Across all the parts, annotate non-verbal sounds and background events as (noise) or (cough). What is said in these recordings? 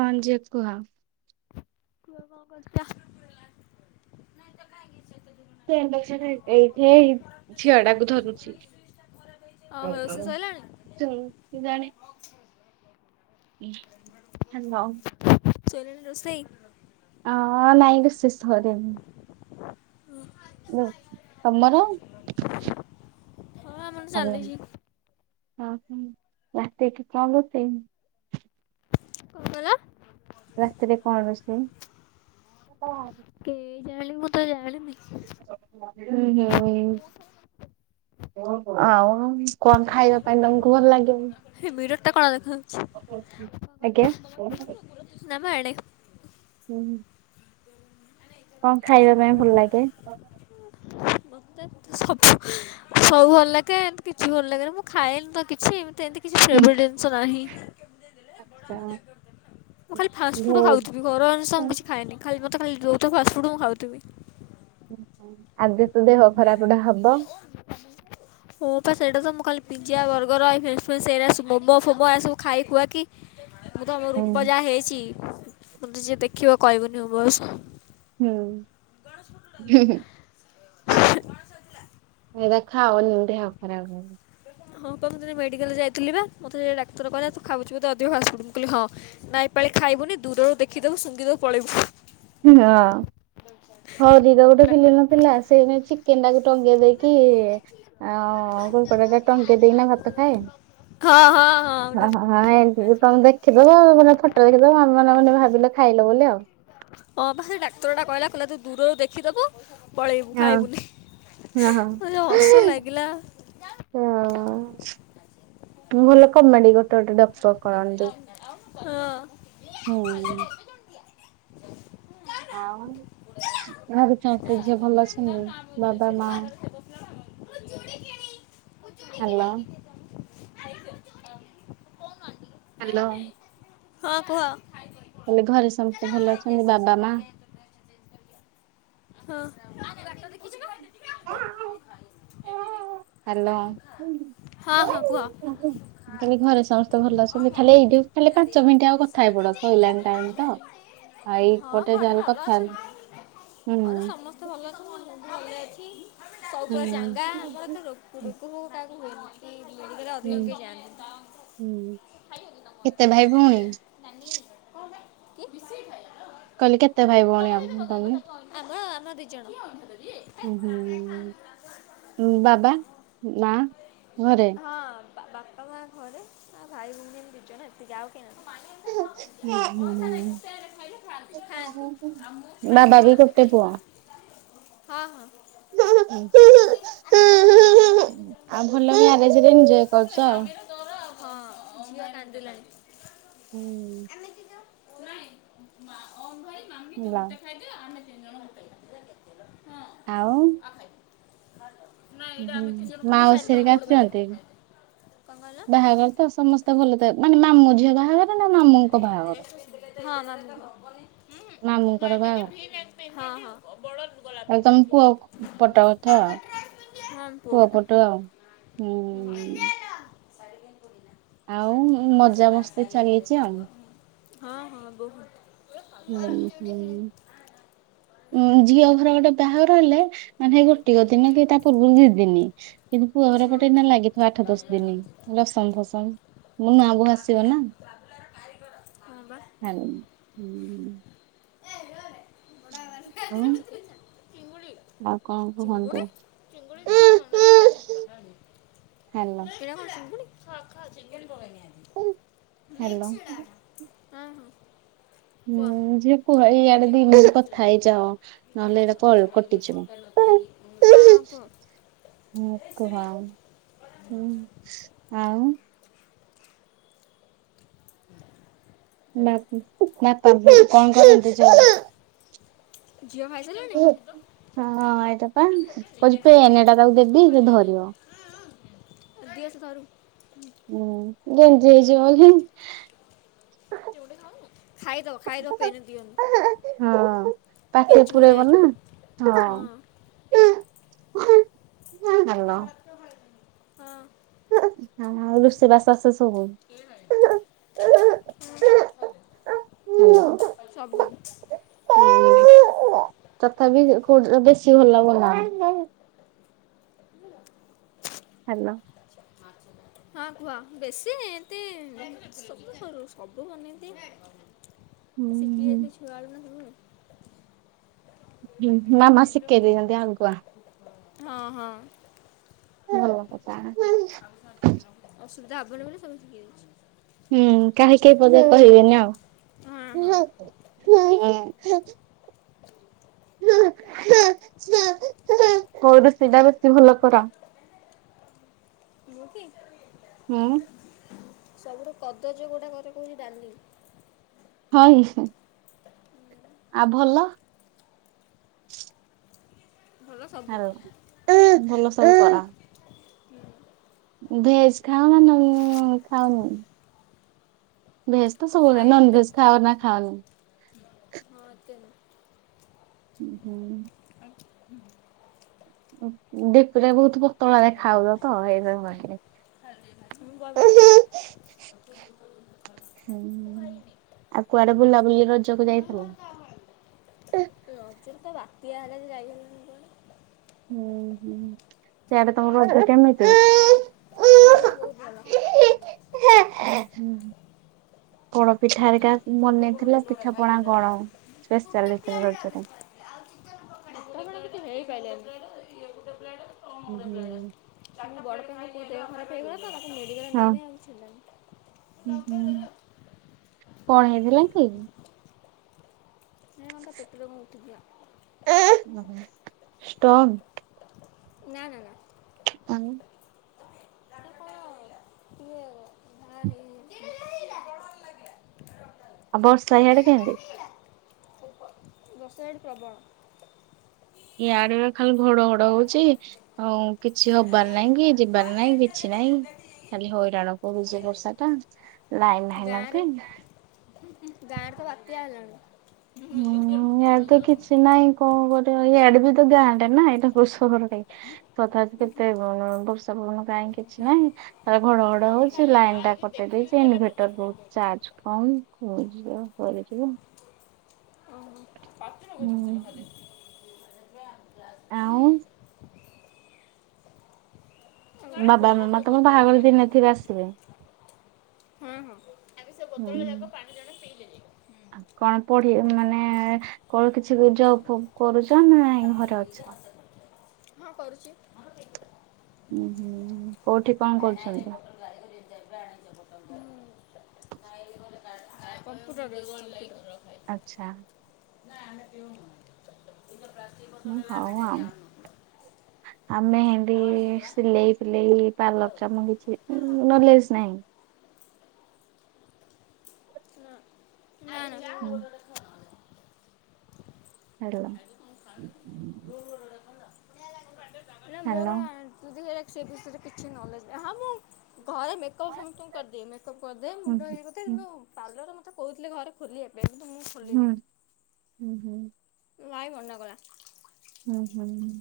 ହଁ ଯେ କୁହ? କୁଅ କଣ କରୁଛ। ପେଣ୍ଟେ ଛାଟେ ଏଇଠେ ସେ ଝିଅ ଟାକୁ ଧରୁଛି। ଓହୋ ଦୀପକ ରୋଷେଇ ଘରେ ସଇଲାଣି ଅଛି ଜଂଗ ଜାଣିନି। ଚୁଁ ହ୍ୟାଲୋ। ସଇଲାଣି ରୋଷେଇ। ଅହଁ ନାଇଁ ରୋଷେଇ ସରିନି। ତମର? ହଁ ଆମର ଚାଲିଛି। ହ ହୁଁ ରାତିି କଣ ରୋଷେଇ? କଣ କହିଲ? ରାତିରେ କଣ ରୋଷେଇ ଅଣ୍ଡା ଆଳୁ। କେୟାଣି ମୁଁ ତ ଯାଣିନି। ହୁଁ ହୁଁ ହୁଁ ଆଉ। କଣ ଖାଇବା ପାଇଁ ତମକୁ ଭଲ ଲାଗେନି। ହେ ମିରର୍ ଟା କଳା ଦେଖାଯାଉଛି। ଆଜ୍ଞା। କୁଆଡେ? ହୁଁ। କଣ ଖାଇବା ପାଇଁ ଭଲ ଲାଗେ? ମତେ ତ ସବୁ ସବୁ ଭଲ ଲାଗେ ଏମତି କିଛି ଭଲ ଲାଗେନ ମୁଁ ଖାଏନି ତ କିଛି ଏମିତି ଏମିତି କିଛି ଫେବ୍ରେଟ୍ ଜିନିଷ ନାହିଁ। ଆଚ୍ଛା ମୁଁ ଖାଲି ଫାଷ୍ଟ ଫୁଡ ଭେଜ ଖାଉଥିବି ଘର ଅନୁସାରେ ମୁଁ କିଛି ଖାଏନି ଖାଲିବା- ତ ଖାଲି ଦୋଉଥିବ ଫାଷ୍ଟଫୁଡ଼୍ ମୁଁ ଖାଉଥିବି। ଆଦି ତୋ ଦେହ ଖରାପ ଟା ହବ। ଓ ପା ସେଇଟା ତ ମୁ କାଲି ପିଜା ବର୍ଗର ଫେସ୍ ଫେସ୍ ଏରା ମୋମୋ ଫୋମୋ ଏରାସବୁ ଖାଇ ଖୁଆକି ମୁଁ ତ ମୋ ହୁଁ ରୂପ ଯାହା ହେଇଛି ମତେ ଯିଏ ଦେଖିବ କହିବନି ମୋ ବୟସ ହୁଁ ହୁଁ ହୁଁ। ଏରା ଖାଅନି ଦେହ ଖରାପ ହେବ। ହଁ ପା ମୁଁ ଦିନେ ମେଡିକାଲ ଯାଇଥିଲି ବା ମତେ ସେ ଡାକ୍ତର କହିଲା ତୁ ଖାଉଛୁ ବୋଧେ ଅଧିକ ଫାସେଫୁଟୁ ମୁଁ କହିଲି ହିଁ ନା ଏପା କଇଲେ ଖାଇବୁନି ଦୂରରୁ ଦେଖିଦବୁ ସୁଙ୍ଗିଦବୁ ପଳେଇବୁ। ହଁ। ହରିର ଗୋଟେ ଫିଲ୍ମ ନଥିଲା ସେ ନା ଚିକେନ୍ ଟାକୁ ଟଙ୍ଗେଇ ଦେଇକି ଆଉ କୁକୁଡା ଟା ଟଗେଇ ଦେଇକିନା ଭାତ ଖାଏ। ହଁ ହଁ ହଁ ହ ହଁ ଏ। ତମେ ଦେଖିଦବ ପୁରା ଫଟୋ ଦେଖିଦବ ଆମେମାନେ ମାନେ ଭାବିଲେ ଖାଇଲ ବୋଲି ଆଉ। ହଁ ପା ସେ ଡାକ୍ତର ଟା କହିଲା କହିଲା ତୁ ଦୂରରୁ ଦେଖିଦବୁ। ପଳେଇବୁ ହଁ ଖାଇବୁନି ହଁ। ମତେ ଯୋଉ ହସ ଲାଗିଲା। ହଁ ମୁଁ ଭଲ କମେଡି ଗୋଟେ ଗୋଟେ ଡକ୍ଟ କରନ୍ତି ହଁ। ହୁଁ। ଆଉ ଘରେ ଚମ୍ପି ଝିଅ ଭଲଅଛନ୍ତି ବାବା ମା ହ (unintelligible) ହାଲୋ। ହ୍ୟାଲୋ। ହଁ କୁହ? ଘରେ ସମସ୍ତେ ଭଲ ଅଛନ୍ତି ବାବା ମା। ହଁ। ହାଲୋ। ହଁ ହଁ କୁହ? କହିଲି ଘରେ ସମସ୍ତେ ଭଲ ଅଛନ୍ତି ଖାଲି ଏଇଠିଉ ଖାଲି ପାଞ୍ଚ ମିନିଟ୍ ଆଉ। କଥା ହେଇ ପଡ ସଇଲାଣି ଟାଇମ ତ। ଆଉ (unintelligible) ହଁ ଏଇପଟେ ଘରେ ଯାହେଲେ ଭଲ କଥା ହେଲେ ଅଛନ୍ତି। ଘରେ ହୁଁ ସମସ୍ତେ ଭଲ ଅଛନ୍ତି। ଭଲ ଅଛି ହୁଁ। ସବୁପୁଅ ଚାଙ୍ଗା ଆମର ତ ରୋ ରୋଗ ଫୋଗ କାହାକୁ ହୁଏନି। ହୁଁ ମେଡିକାଲ୍ ଅଧିକ ହୁଁ କେହି କେତେ ଭାଇ ଭଉଣୀ? ଯାନ୍ତିନି। କି ବିଶିକି ଖାଇବା। କହିଲି କେତେ ଭାଇ ଭଉଣୀ ଆଉ ତମେ? ଆମର ଆମର ଦି ଜଣ। ହୁଁ ବାବା ମା ଘରେ। ବାପା ମା ଘରେ ଆଉ ଭାଇ ଭଉଣୀ ଦିଇ ଜଣ ଏତିକି ଆଉ ହୁଁ ହୁଁ ନାଇଁ ଗୋଟେ ଆଡ଼େ ଖାଇଲେ ଖାଆନ୍ତି ଖାଆନ୍ତି ଆଉ ମୁଁ ହୁଁ। ଖାଇଛି ବାବା ବି ବେଳେ ସେ ଗୋଟେ ଖାଇବି ପୁଅ। ହଁ ହଁ ଆଉ ଭଲ ମା ଜିଆ ଜିରେ ନିଜୟ ଏ କରୁଛ ଆଉ। ମାମିର ଦର ହଁ ଝିଅ କାନ୍ଦିଲାଣୀ। ହୁଁ କୁରଣି ମା ଓମ୍ ଭାଈ ମାମି ତୁ ହେଲା ଗୋଟେ ଖାଇଦିଅ ଆମେ ତିନି ଜଣ ଗୋଟେ ଖାଇବୁ। ହାଲ। ହୁଁ ମାଉସି ହେରେକା ବାଲା କ'ଣ ଆସିଛନ୍ତି। କହିଲ ବାହାଘର ତ ସମସ୍ତେ ଭଲ ତ ମାନେ ମାମୁଁ ଝିଅ ବାହାଘର ନା ମାମୁଙ୍କ ବାହାଘର? ମାମୁଁଙ୍କର ଁାଇ ଟିକେ ବାହାଘର ଭି ଲ ବର ଗଲା ତାହେଲେ ପିନ୍ଧି (unintelligible) ତମ ପୁଅ ପଟା କଥା ଆ ପୁଅ ପଟୁ ଆଉ। କେଧ୍ୟ ଟ ହୁଁ (unintelligible) ସମସ୍ତେ ଚାଲିଛି ଆଉ। ହଁ ହଁ ବହୁତ ହୁଁ ହୁଁ ଉଁ ଝିଅ ଘର ଗୋଟେ ବାହାଘର ହେଲେ ମାନେ ହେଇ ଗୋଟିକ ଦିନ କି ତା ପୂର୍ବରୁ ଦି ଦିନ କିନ୍ତୁ ପୁଅ ଘର ପଟେ ଲାଗିଥିବ ଆଠ ଦଶ ଦିନି। ଦଶମ ଫସମ୍ ମୋ ନୂଆ ବୋହୁ ଆସିବ ନା। ହଁ ବା। ଚିଙ୍ଗୁଡ଼ି ଉଁ। ତୁଲି ଚିଙ୍ଗୁଡ଼ି ଚିଙ୍ଗୁଳି ଚିକେନ ଅଣ୍ଡା ତିନିଟା ମିଶିଲା ହାଲୋ ଏଇଟା କଣ ଚିଙ୍ଗୁଡ଼ି? ଖ ଖ ଚିକେନ ପକେଇନି ଆଜି ହାଲୋ ମିକ୍ସି ଡା ହୁଁ ଯେ କୁହ ଏ ଇଆଡେ ଦି ଚିଙ୍ଗୁଡ଼ି ମିନଟ୍ ମିଳୁଥିଲା କଥା ନା ହେଇଯାଅ ଏ ଯୋଉ ନହେଲେ ଏଇଟା ଚୋପା କଲ୍ ଛଡ଼େଇକି କଟିଯିବ। କଣ୍ଟା ନଥାଇକି ହଁ ହଁ କୁହ। ହୁଁ କୁହ ଆଉ ହୁଁ ଆଉ ନା ନା କଣ କରାନ୍ତି ଜବ୍? ଝିଅ ଖାଇ ସାରିଲାଣି? ହଁଁ ଏଇଟା ପା କହୁଛି ପେନ ପକେଇନି ଟା ତାକୁ ଦେବି ସେ ଧରିବ ଦିଅ ସେ ଧରୁ ହୁଁ ଗେଜି ହେଇ ହିଁ ଖାଇଦ ଖାଇଦ ପେନ ଦିଅନି ହ ପାଟି ପୁରେଇବ ନା ହ ହାଲ। ହ ଋଷବାସ ଆସ ସବୁ କଖ ସବୁ କୋଉଡ ର ବେଶୀ ଭଲ ବାନାଅ? ହ୍ୟାଲୋ। ହଁ କୁହ ବେଶୀ ଏତି ସବୁ କରୁ ସବୁ ବନେଇଦୀଏ। ଶିଖି ହୁଁ ଯାଇଥିଲା ଛୁଆ ବେଳୁ ନା ସବୁ। ହୁଁ ମାମା ଶିଖେଇ ଦେଇଛନ୍ତି ଆଗୁଆ। ହଁ ହଁ ଭଲ କଥା। (inaudible) ଅସୁବିଧା ହବନ ବୋଲି ସବୁ ଶିଖି ଯାଉଚି। ହୁଁ କାହିଁ କିଏ ପଦେ କହିବେନି ଆଉ ହଁ ହୁଁ ହଁ ହୁଁ ହୁଁ। ହେଁ ହୁଁ ହୁଁ ହୁଁ କୋଉ ରୋଷେଇଟା ବେଶୀ ଭଲ କର? ମୁଁ କି? ହୁଁ। ସବୁଠୁ କଦର୍ଯ୍ୟ କୋଉଟା କରେ ସେଇଟା କୋହୁଚି ଡାଲି ହଁ କି ଉହୁଁ। ଆଉ ଭଲ ଭଲ ସବୁ ହାଲୋ (inaudible) ଭଲ ସବୁ କର ହୁଁ, ଭେଜ ଖାଅ ନା ମ୍ ଖାଅନି ଭେଜ ତ ସବୁଦିନ ଖାଏ ନନ ଏତେ ଭେଜ ଖାଅ ନା ଖାଅନି? ହଁ ଏତେ ନୁହଁ। ଉହୁଁ। ହୁଁ। (unintelligible) ବହୁତ ପତଳାରେ ଦେଖା ହୋଉଚ ତ ହେଇଥିପଇଁ କହିଲି ମୁଁ (inaudible) ବରପତଳା ହୁଁ। ଆଉ କୁଆଡେ ବୁଲାବୁଲି ରଜକୁ ଯାଇଥିଲ? ରଜରେ ତ ବାତିଆ ହେଲା ଯେ ଯାଇ ହେଲାନି କୁଆଡ଼େ ହୁଁ ହୁଁ। ସେଆଡେ ତମ (inaudible) ରଜ କେମିତି? ଭଲ ବହୁତ ଭଲ (inaudible) ପୋଡ଼ପିଠା ହେରିକା ଉଁ ବନେଇଥିଲା ପିଠା ପଣା କଣ? ସ୍ପେସ ଚାଲିଥିବ ରଜରେ ହେଇପାଇଲାନି (inaudible) ମୁଁ ବଡ଼ ତ ହୁଁ ଘରେ ହୁଁ। ମୋ (inaudible) ଦେହ ଖରାପ ହେଇଗଲା ତ ହଁ ମତେ ମେଡିିକାଲ ନେଇ ନେଇ ହୁଁ ହୁଁ ଆଉ କିଛି ହେଲାନି। କଣ ହେଇଥିଲା କି? ଏ କଣ ତା ପେଟରେ କଣ ଟା ଉଠିଥିଲା। (inaudible) ଉହୁଁ ଷ୍ଟକ୍? ନା ନା ନା। ଆଉ (inaudible) ହେଟା କଣ ଟିଏ (unintelligible) ଆଉ ବର୍ଷା ହ୍ୟାଡେ କେମିତି? (inaudible) ବର୍ଷା ୟାଡେ ପ୍ରବଳ ଇଆଡେ ଖାଲି ଘଡଘଡ ହୋଉଚି ପ୍ରବଳ ଆଉ କିଛି ହବାର ନାହିଁ କି ଯିବାର ନହିଁ କିଛି ନାଇଁ ଖାଲି ହଇରାଣ କରୁ ଯ ବର୍ଷା ଟା ଲାଇନ ନାହିଁ ନା ଗାଁରେ ପାଇଁ। (inaudible) ଗାଁର ତ ବାତିଆ ହେଲାଣି ହୁଁ ୟାଡେ ତ କିଛି ନାଇଁ କଣ କରିବ ଇଆଡେ ବି ତ ଗାଁରେ ନା ଏଇଟା କୋଉ ସହର କି ତଥା କେତେ ବର୍ଷା ପବନ କାହିଁ କିଛି ନାହିଁ। ତାଲେ ଘଡଘଡ ଆମର ହୋଉଛି ଖାଲି ଲାଇ ଲାଇନ୍ ଟା ଆଇକି କଟେଇ ଦେଖିକି ଦେଇଚି ଗଲେ ଇନଭଟର ପଚାଶ ଟଙ୍କା ବହୁତ ଦରକାର ଚାର୍ଜ କମ (unintelligible) ସରିଯିବ। ଓହୋ। ପାତି ନଗଦ ହୁଁ। ଦେଉଥିଲା ଖାଲି ଆଉ କାଳେ ବାବା ମାମା ପିଉନୁ ତମ ବାହାଘର ବୋତଲରେ ଦିନେ ଥିବେ ଆସିବେ ହଁ ହଁ ଆବେ ସେ ବୋତଲରେ ଯାକ ପାଣି ଜଣ ପିଇଲେ ଯାଇକି ଆଉ କଣ ପଢି ମାନେ କଣ କି କିଛି ଯବ କରୁଚ ନାଇଁ ଘରେ ଅଛ? ହଁ କରୁଚି (inaudible) ହୁଁ ହୁଁ କୋଉଠି କଣ କରୁଛନ୍ତି? ହୁଁ, କମ୍ପୁଟର (inaudible) ଆଛା। ପ୍ଲାଷ୍ଟିକ ଉଁ ବୋତଲ ହଉ ଆମେ ଡେଲି ଆଣୁ ଆଉ ଆମେ ହିନ୍ତି ଆଉ ଆଣିଲୁ ବା ସିଲେଇ ଫିଲେଇ ତା ଲଖନ କିଛି ନଲେଜ ନାହିଁ। ନାଁ ଅଁ ନାଁ। ହୁଁ, ହାଲୋ। ହେରା ମୋର ଏସବୁ ବିଷୟରେ କିଛି ନଲେଜ ନାହିଁ ହଁ ମୁଁ ଘରେ ମେକଅପ୍ ସମସ୍ତଙ୍କୁ କରିଦିଏ ମେକଅପ୍ କରିଦିଏ ହୁଁ ମୁଣ୍ଡ ଇଏ କରଦିଏ ହୁଁ କିନ୍ତୁ ପାର୍ଲର ମତେ କହୁଥିଲେ ଘରେ ଖୋଲିବାକୁ। ହୁଁ ହୁଁ ହୁଁ, ଭାଇ ମନା କଲା। ହୁଁ ହୁଁ ହୁଁ,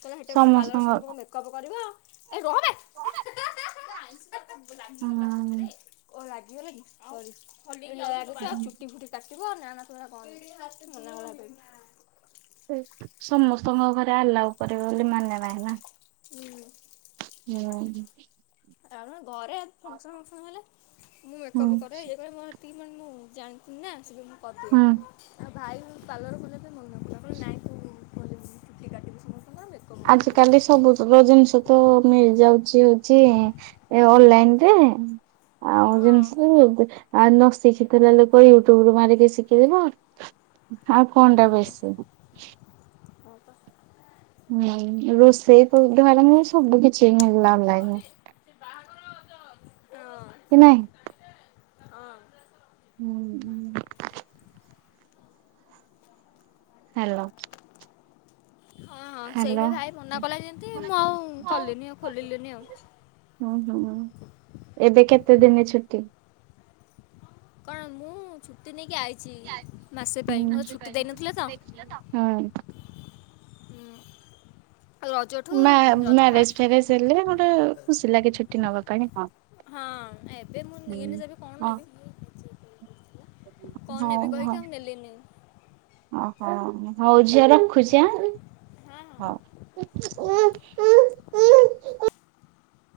କହିଲା ହେଟା କଣ ପାର୍ଲର ସମସ୍ତଙ୍କ ସମସ୍ତଙ୍କୁ ମେକଅପ କରିବ। ଏ ରହବେ (unintelligible) ଛୁଟି ହଁ ଫୁଟି କାଟି ନାଁ ନାଁ ତୁ ହେରା କରନି ମନା କଲା ମତେ (unintelligible) ସମସ୍ତଙ୍କ ଘରେ ସେ ଆଲାଓ କରିବେ ବୋଲି ମାନେନାହିଁ ନା ହେପାଇଁ। ହୁଁ ଘରେ ଫଙ୍କସନ ମଙ୍କସନ ହେଲେ ମୁଁ ହୁଁ ମେକପ୍ କରେ ଇଏ କରେ ମୋ ଟିକେ ମାନେ ମୁଁ ଜାଣିଥିଲି ନା ସେ ପାଇଁ ମୁଁ ହୁଁ କରିଦିଏ। ଭାଇ ପାର୍ଲର ଖୋଲିବା ପାଇଁ ମନା କଲା କହିଲା ନାଇଁ ତୁ ଖୋଲିବୁନି ଚୁଟି କାଟିବୁ ସମସ୍ ଆଜ କାଲି ସବୁ ତକ ଜିନିଷ ତ ମିଳି ଯାଉଛି ହଉଛି ଏ ଅନଲାଇନ ରେ ଆଉ ହଁ। ଜିନିଷ ନ ଶିଖିଥିଲେ ଲୋକ ୟୁଟୁବୁ ରୁ ମାରିକି ଶିଖିବେନା। ଆଉ କଅଁଟା ବେଶୀ ହଁ ପା। ହୁଁ ରୋଷେଇ ପରଠୁ ଆରମ୍ଭ କରି ସବୁକିଛି ମିଳିଲା ଅନଲାଇନି ହଁ କି ନାହିଁ? ହଁ। ହୁଁ ହୁଁ, ହାଲୋ, ହଁ ହଁ ସେଇଥି ପାଇଁ ଭାଇ ମନା କଲା ଯେମିତି ମୁଁ ହୁଁ ଆଉ କଲିନି ଆଉ ଖୋଲିଲିନି ଆଉ ହୁଁ ଏବେ କେତେ ଦିନ ଛୁଟି? କଣ ମୁଁ ଛୁଟି ନେଇକି ଆଇଛି ମାସେ ହୁଁ ପାଇଁ ମୋର ଛୁଟି ଦେଇନଥିଲେ ତ ହୁଁ ଆଉ ରଜଠୁ ମ୍ୟା ରଜ ମ୍ୟାରେଜ ଫାଷ୍ଟ ଫ୍ୟାରେଜ ହେଲେ ଗୋଟେ ଖୁସି ଲାଗେ ଛୁଟି ନବା ପାଇଁ ହଁ ହଁ ଏବେ ମୁଁ ହୁଁ। ନିଏନି ଯେବେ କଣ ହଁ ନେବି। କଣ ହଉ ନେବି ହଉ କହିକି ଆଉ ନେଲିନି ହଁ, ହଁ ହଉ ଝିଅ ରଖୁଛି ଆ ହଁ ହଁ ହଉ। ଉଁ ଉଁ ଉଁ ଉଁ,